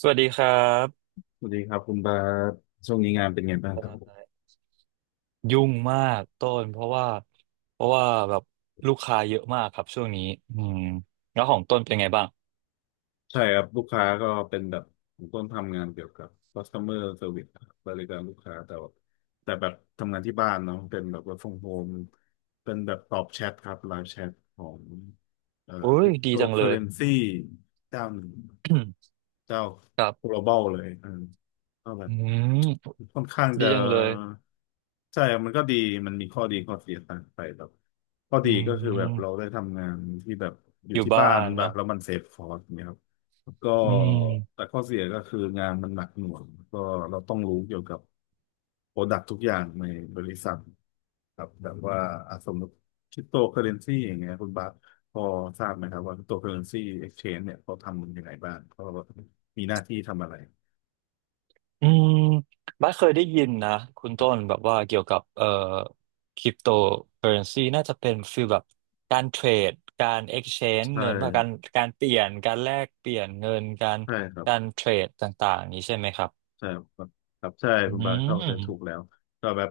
สวัสดีครับสวัสดีครับคุณบาสช่วงนี้งานเป็นไงบ้างเอ่ครับ อยุ่งมากต้นเพราะว่าเพราะว่าแบบลูกค้าเยอะมากครับช่วงนี้อืมแล้วของต้นเป็นไงบ้างใช่ครับลูกค้าก็เป็นแบบผมต้นทำงานเกี่ยวกับ customer service ครับบริการลูกค้าแต่ว่าแบบทำงานที่บ้านเนาะเป็นแบบ work from home เป็นแบบตอบแชทครับไลฟ์แชทของเอ่อ โอ้ยดีจังเลย cryptocurrency เจ้าหนึ่ง เจ้า ครับ global เลยอืมก็แบอืบมค่อนข้างจะดีจังเลยใช่ครับมันก็ดีมันมีข้อดีข้อเสียต่างไปแบบข้ออืดีก็คือแบบเรามได้ทำงานที่แบบอยู่อยู่ที่บ้าบ้านนแบบเนาะแล้วมันเซฟคอสเนี่ยครับ ก็อืแต่ม ข้อเสียก็คืองานมันหนักหน่วงก็เราต้องรู้เกี่ยวกับโปรดักทุกอย่างในบริษัทครับแบบว่าอ่ะสมมติคริปโตเคอเรนซีอย่างเงี้ยคุณบาสพอทราบไหมครับว่าคริปโตเคอเรนซีเอ็กชแนนเนี่ยเขาทำมันยังไงบ้างเขามีหน้าที่ทำอะไรอืมบัสเคยได้ยินนะคุณครัต้นบแบบว่าเกี่ยวกับคริปโตเคอเรนซีน่าจะเป็นฟีลแบบการเทรดการเอ็กเอ็กซ์เช g e ใช่เงินว่าการการเปลี่ยนการแลกเปลี่ยนเงินการใช่ครับ การเทรดต่างๆนี้ใช่ไหมครับใช่ครับครับใช่อืคุณบาเข้าใจถูมกแล้วก็แบบ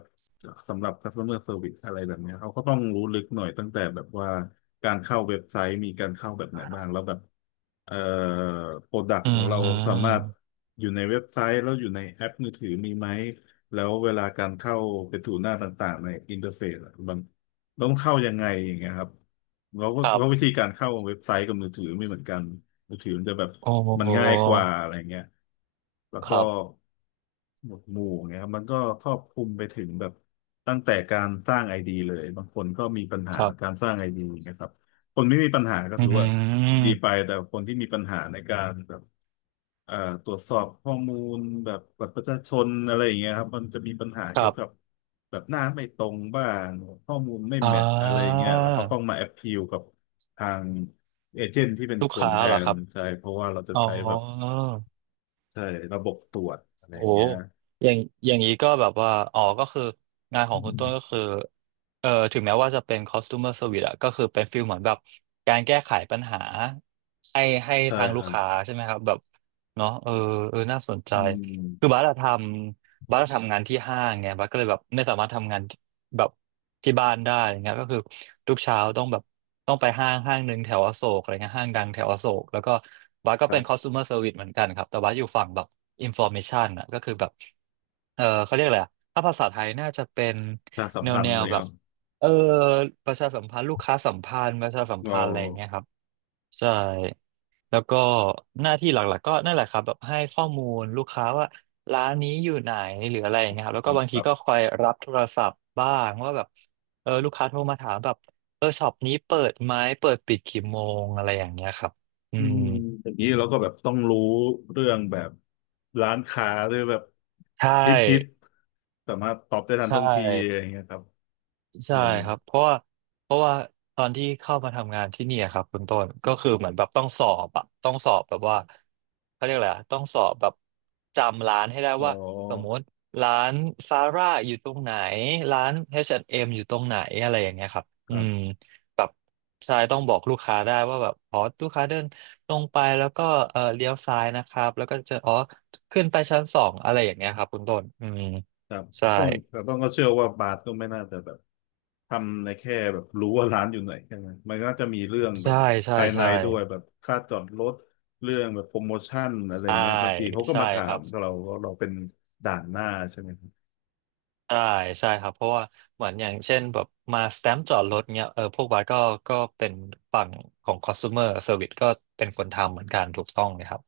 สำหรับ customer service อะไรแบบเนี้ยเขาก็ต้องรู้ลึกหน่อยตั้งแต่แบบว่าการเข้าเว็บไซต์มีการเข้าแบบไหนบ้างแล้วแบบเอ่อ product อืของเราสามารถมอยู่ในเว็บไซต์แล้วอยู่ในแอปมือถือมีไหมแล้วเวลาการเข้าไปถูหน้าต่างๆในอินเทอร์เฟซอะมันต้องเข้ายังไงอย่างเงี้ยครับเล้วก็ครัววิบธีการเข้าเว็บไซต์กับมือถือไม่เหมือนกันมือถือมันจะแบบโอ้มันง่ายกว่าอะไรเงี้ย แล้วคก็รับหมวดหมู่เงี้ยครับมันก็ครอบคลุมไปถึงแบบตั้งแต่การสร้างไอดีเลยบางคนก็มีปัญหาครัการบสร้างไอดีนะครับคนไม่มีปัญหาก็อืถือว่าดีมไปแต่คนที่มีปัญหาในการแบบเอ่อตรวจสอบข้อมูลแบบบัตรประชาชนอะไรอย่างเงี้ยครับมันจะมีปัญหาคเกี่ยรัวกับบแบบหน้าไม่ตรงบ้างข้อมูลไม่อ่แมทช์อะไรอย่างาเงี้ยแล้วก็ต้องมาแอพพิลกับทางเอเจนต์ที่เป็นลูกคนค้าแทเหรอคนรับใช่เพราะว่าเราจะอ๋อ ใช้แบบ ใช่ระบบตรวจอะไรโอ้อย่าโหงเงี้ยอย่างอย่างนี้ก็แบบว่าอ๋อก็คืองานขออืงคุณมต้นก็คือถึงแม้ว่าจะเป็น customer service อะก็คือเป็นฟิลเหมือนแบบการแก้ไขปัญหาให้ให้ใช่ทางคลูรักบค้าใช่ไหมครับแบบเนาะเออเออน่าสนใจอืคือมบาร์ทำบาร์ทำงานที่ห้างไงบาร์ก็เลยแบบไม่สามารถทำงาน แบบที่บ้านได้อย่างเงี้ยก็คือทุกเช้าต้องแบบต้องไปห้างห้างหนึ่งแถวอโศกอะไรเงี้ยห้างดังแถวอโศกแล้วก็บัสก็ครัเป็น บ customer service เหมือนกันครับแต่บัสอยู่ฝั่งแบบ information อ่ะก็คือแบบเออเขาเรียกอะไรอะถ้าภาษาไทยน่าจะเป็นประชาสัมแนวพันแนธ์อะไรวแบครับบเออประชาสัมพันธ์ลูกค้าสัมพันธ์ประชาสัมเราพันธ์อะไรอย่างเงี้ยครับ ใช่แล้วก็หน้าที่หลักๆก็นั่นแหละครับแบบให้ข้อมูลลูกค้าว่าร้านนี้อยู่ไหนหรืออะไรอย่างเงี้ยครับแล้วก็บางแบทีบก็คอยรับโทรศัพท์บ้างว่าแบบเออลูกค้าโทรมาถามแบบเออช็อปนี้เปิดไหมเปิดปิดกี่โมงอะไรอย่างเงี้ยครับอือืมมอย่างนี้เราก็แบบต้องรู้เรื่องแบบร้านค้าหรือแบบใชฮิต่สามารถตอบได้ทันใช่ ท่วงทีอะไรอย่างเงี้ยครับเอใช่อครับเพราะว่าเพราะว่าตอนที่เข้ามาทำงานที่เนี่ยครับคุณต้นก็คือเหมือนแบบต้องสอบอะต้องสอบแบบว่าเขาเรียกอะไรอะต้องสอบแบบจำร้านให้ได้อ๋อว่าสมมติร้านซาร่าอยู่ตรงไหนร้าน H&M อชแอนด์เอ็มอยู่ตรงไหนอะไรอย่างเงี้ยครับคอืรับ มแบบใช่ต้องบอกลูกค้าได้ว่าแบบอ๋อลูกค้าเดินตรงไปแล้วก็เออเลี้ยวซ้ายนะครับแล้วก็จะอ๋อขึ้นไปชั้นสองอะไรอย่างเงี้ยครับคุณต้นอืมครับใช่ต้องแต่ต้องก็เชื่อว่าบาสก็ไม่น่าจะแบบทำในแค่แบบรู้ว่าร้านอยู่ไหนแค่นั้นมันน่าจะมีเรื่องแบใช่บใช่ภายในใช่ ด้วยแบบค่าจอดรถเรื่องแบบโปรโมชั่นอะไรใช่เงี้ยบางทีเขาก็ใช่มาถาครัมบเราเป็นด่านหน้าใช่ไหมครับใช่ใช่ครับเพราะว่าเหมือนอย่างเช่นแบบมาสแตมป์จอดรถเนี้ยเออพวกบาสก็ก็เป็นฝั่งของ consumer service ก็เป็นคนทำเหมือนกันถูกต้องเลยครับ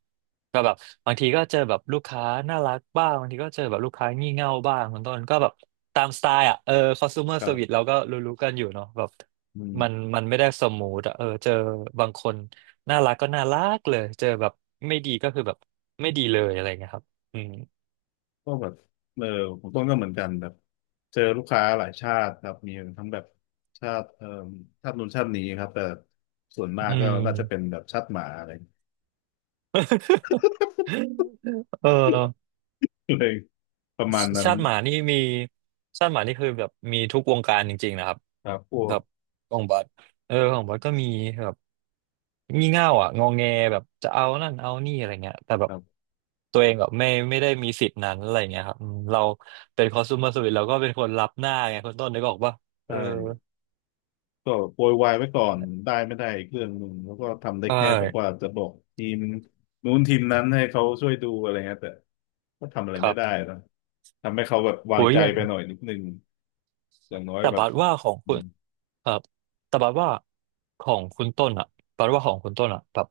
ก็แบบบางทีก็เจอแบบลูกค้าน่ารักบ้างบางทีก็เจอแบบลูกค้างี่เง่าบ้างคุณต้นก็แบบตามสไตล์อ่ะเออ consumer ครั service บเราก็รู้ๆกันอยู่เนาะแบบอืมันมมันไม่ได้สมูทอะเออเจอบางคนน่ารักก็น่ารักเลยเจอแบบไม่ดีก็คือแบบไม่ดีเลยอะไรเงี้ยครับอืมก็แบบเออผมต้นก็เหมือนกันแบบเจอลูกค้าหลายชาติครับมีทั้งแบบชาติชาตินู้นชาตินี้ครับแต่ส่วนมากอืก็ม น่าจะเป็นแบบชาติหมาอะไร เออ เลยประชมาณนั้นชาติหมานี่มีชาติหมานี่คือแบบมีทุกวงการจริงๆนะครับครับพวแบกบของบัสเออของบัสก็มีแบบงี่เง่าอ่ะงอแงแบบจะเอานั่นเอานี่อะไรเงี้ยแต่แบคบรับ ตัวเองแบบไม่ไม่ได้มีสิทธิ์นั้นอะไรเงี้ยครับอืมเราเป็นคอเอส u m ม r service เซอรวิสเราก็เป็นคนรับหน้าไงคนต้นนึกออกปะใเออช่ก็โปรยไว้ก่อนั่นนแหละได้ไม่ได้อีกเรื่องหนึ่งแล้วก็ทำได้ใช่แค่แบบว่าจะบอกทีมนู้นทีมนั้นให้เขาช่วยดูอะไรเงี้ยแต่ก็ทำอะไรคไม่รับได้นะทำให้เขาแบบโหวางยใจอย่างไปหน่อยนิดนึงอย่างน้อยแต่แบบบัดว่าของอืคุณมครับแต่บัดว่าของคุณต้นอ่ะบัดว่าของคุณต้นอ่ะแบบ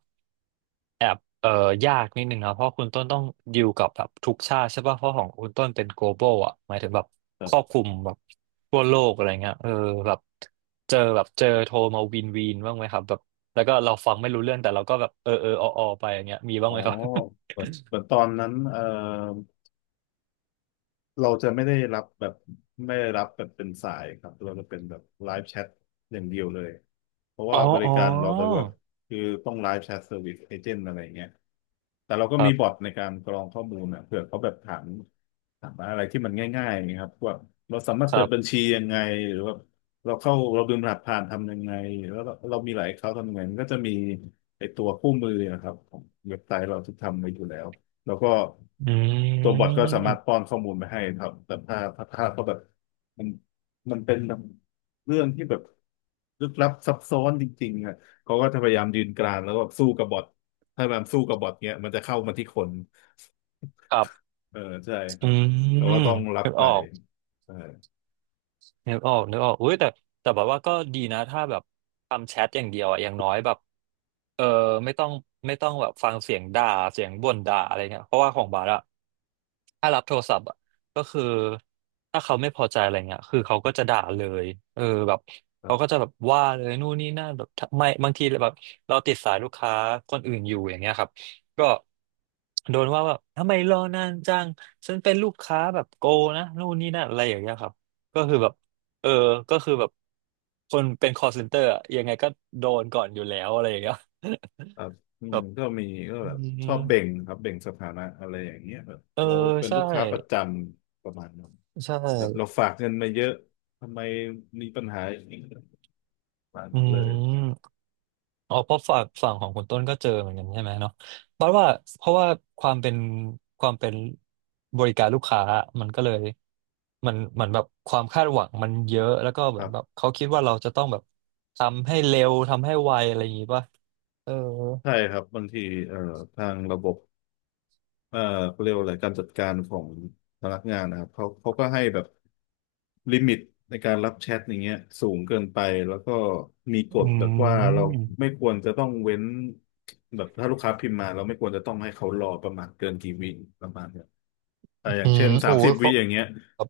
แอบยากนิดนึงนะเพราะคุณต้นต้องดิวกับแบบทุกชาติใช่ป่ะเพราะของคุณต้นเป็น global อ่ะหมายถึงแบบคแบรอบบคลุมแบบทั่วโลกอะไรเงี้ยเออแบบเจอแบบเจอโทรมาวินวินบ้างไหมครับแบบแล้วก็เราฟังไม่รู้เรื่องแต่เราก็แบบเออเออออออไปอย่างเงี้ยมีบ้าอ๋งอไหมครับ เหมือนตอนนั้นเราจะไม่ได้รับแบบไม่ได้รับแบบเป็นสายครับเราจะเป็นแบบไลฟ์แชทอย่างเดียวเลยเพราะ อ๋ว่าอบริอ๋อการเราไปแบบคือต้องไลฟ์แชทเซอร์วิสเอเจนต์อะไรเงี้ยแต่เราก็ครัมีบอบทในการกรองข้อมูลนะเผื่อเขาแบบถามอะไรที่มันง่ายๆนะครับว่าเราสามารถคเปิรัดบัญบชียังไงหรือว่าเราลืมรหัสผ่านทำยังไงแล้วเรามีหลายเขาทำยังไงมันก็จะมีไอตัวคู่มือนะครับของเว็บไซต์เราที่ทำไว้อยู่แล้ว แล้วก็อืตัวบอทก็สามารมถป้อนข้อมูลมาให้ครับแต่ถ้าเขาแบบมันมันเป็นแบบเรื่องที่แบบลึกลับซับซ้อนจริงๆอ่ะเขาก็จะพยายามยืนกรานแล้วก็แบบสู้กับบอทถ้ามันสู้กับบอทเนี้ยมันจะเข้ามาที่คนครับเออใช่คอืรับแต่มว่าต้องรับนึกไปออก เออนึกออกนึกออกอุ้ยแต่แต่แบบว่าก็ดีนะถ้าแบบทำแชทอย่างเดียวอะอย่างน้อยแบบเออไม่ต้องไม่ต้องแบบฟังเสียงด่าเสียงบ่นด่าอะไรเงี้ยเพราะว่าของบาร์อะถ้ารับโทรศัพท์อะก็คือถ้าเขาไม่พอใจอะไรเงี้ยคือเขาก็จะด่าเลยเออแบบครัเขาก็บ จะแบบว่าเลยนู่นนี่นั่นแบบทำไม่บางทีแบบเราติดสายลูกค้าคนอื่นอยู่อย่างเงี้ยครับก็โดนว่าแบบทำไมรอนานจังฉันเป็นลูกค้าแบบโกนะนู่นนี่นั่นอะไรอย่างเงี้ยครับก็คือแบบ เออ ก็คือแบบคนเป็น call center อะยังไงก็โดนก่อนอยู่แล้วอะไรอย่างเงี้ย ครับอื แบมบก็มีก็อืแบบมชอบเบ่งครับเบ่งสถานะอะไรอย่างเงี้ยแบบเออเราเป็นใช่ลูกค้าประจำประมาณนั้นใช่แบบเราฝากเงินมาเยอะทำไมมีปัญหาอย่างนี้ประมาณอืนั้นเลยมอ๋อเพราะฝั่งของคุณต้นก็เจอเหมือนกันใช่ไหมเนาะบัดว่าเพราะว่าความเป็นความเป็นบริการลูกค้ามันก็เลยมันเหมือนแบบความคาดหวังมันเยอะแล้วก็คเหมือรันแบบบเขาคิดว่าเราจะต้องแบบทำให้เร็วทำให้ไวอะไรอย่างงี้ป่ะเออใช่ครับบางทีเอ่อทางระบบ เอ่อเขาเรียกว่าอะไรการจัดการของพนักงานนะครับเขาก็ให้แบบลิมิตในการรับแชทอย่างเงี้ยสูงเกินไปแล้วก็มีกอืฎแบบว่าเราไม่มควรจะต้องเว้นแบบถ้าลูกค้าพิมพ์มาเราไม่ควรจะต้องให้เขารอประมาณเกินกี่วิประมาณเนี้ยแต่ออย่าอืงเช่มนสาโอ้มสิบยวิเขา อย่างเงี้ย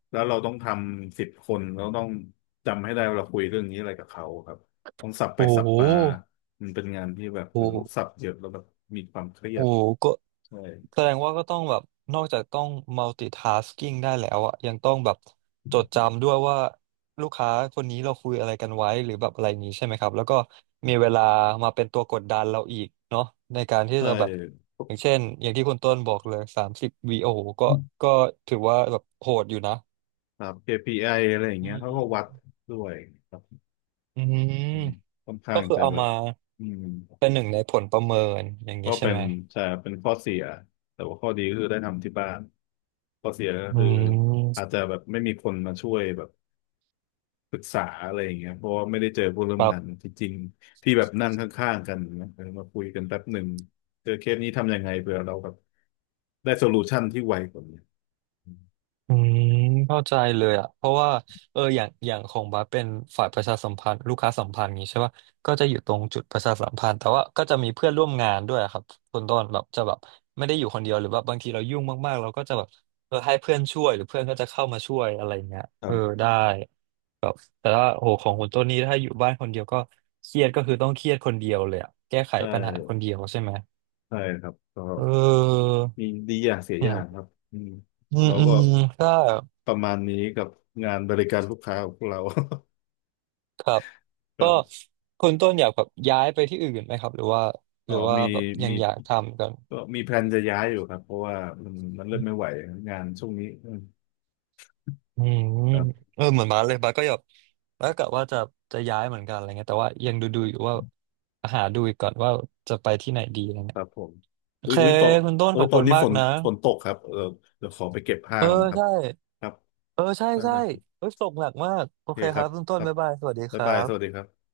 แล้วเราต้องทำ10 คนเราต้องจำให้ได้ว่าเราคุยเรื่องนี้อะไรกับเขาครับต้องสับไปโอ้สับโหมามันเป็นงานที่แบบเอโอ้อโหต้องสับเยอะแล้วแบบมีความเครียโอ้ดโหก็ใช่แสดงว่าก็ต้องแบบนอกจากต้อง multitasking ได้แล้วอะยังต้องแบบจดจำด้วยว่าลูกค้าคนนี้เราคุยอะไรกันไว้หรือแบบอะไรอย่างนี้ใช่ไหมครับแล้วก็มีเวลามาเป็นตัวกดดันเราอีกเนาะในการที่ใช่ จะแบบอย่างเช่นอย่างที่คุณต้นบอกเลย30วีโอโหก็ถือว่าแบบโหดอยู่นะครับ KPI ออะไรอย่างอืเงี้ยเขาก็วัดมด้วยครับอืมอืมค่อนข้าก็งคือจะเอาแบบมาอืมเป็นหนึ่งในผลประเมินอย่างก็นี้ใช่เป็ไหนมใช่เป็นข้อเสียแต่ว่าข้อดีก็คือได้ทำที่บ้านข้อเสียก็อืคืออาจมจะแบบไม่มีคนมาช่วยแบบปรึกษาอะไรอย่างเงี้ยเพราะว่าไม่ได้เจอผู้ร่วคมรังานบ ที่จริงที่แบบนั่งข้างๆกันนะเออมาคุยกันแป๊บหนึ่งเจอเคสนี้ทำยังไงเผื่อเราแบบได้โซลูชันที่ไวกว่านี้อืมเข้าใจเลยอ่ะเพราะว่าเอออย่างของบัสเป็นฝ่ายประชาสัมพันธ์ลูกค้าสัมพันธ์อย่างงี้ใช่ป่ะก็จะอยู่ตรงจุดประชาสัมพันธ์แต่ว่าก็จะมีเพื่อนร่วมงานด้วยอะครับคนต้นแบบจะแบบไม่ได้อยู่คนเดียวหรือว่าบางทีเรายุ่งมากๆเราก็จะแบบเออให้เพื่อนช่วยหรือเพื่อนก็จะเข้ามาช่วยอะไรเงี้ยครัเออบได้แต่ว่าโหของคนต้นนี้ถ้าอยู่บ้านคนเดียวก็เครียดก็คือต้องเครียดคนเดียวเลยอ่ะแก้ไขใชปัญหาคน่เดียวใช่ไหมใช่ครับก็ เออมีดีอย่างเสียอือย่างคมรับอืมอืมเราอืก็มใช่ ประมาณนี้กับงานบริการลูกค้าของพวกเรา ครับ คก็รับคุณต้นอยากแบบย้ายไปที่อื่นไหมครับหรือว่าหอ๋อรือว่ามีแบบยัมีงอยากทำกันก็มีแพลนจะย้ายอยู่ครับเพราะว่ามันเริ่มไม่ไหวงานช่วงนี้อืมอืมครับเออเหมือนบาสเลยบาสก็แบบบาสกะว่าจะย้ายเหมือนกันอะไรเงี้ยแต่ว่ายังดูอยู่ว่าหาดูอีกก่อนว่าจะไปที่ไหนดีอะไรคเงี้ยรับผมโออุ๊ยเคอุ๊ยตอนคุณต้นเอ้ขยอบตอคุนณนี้มาฝกนนะฝนตกครับเออเดี๋ยวขอไปเก็บผ้าเออก่อนนะครับใช่ครับเออใช่ได้ใช่นะเออตกหนักมากโอโอเคเคคครัรับบคุณต้คนรับบ๊ายบายสวัสดีคบ๊ายรับายสวัสดีบครับ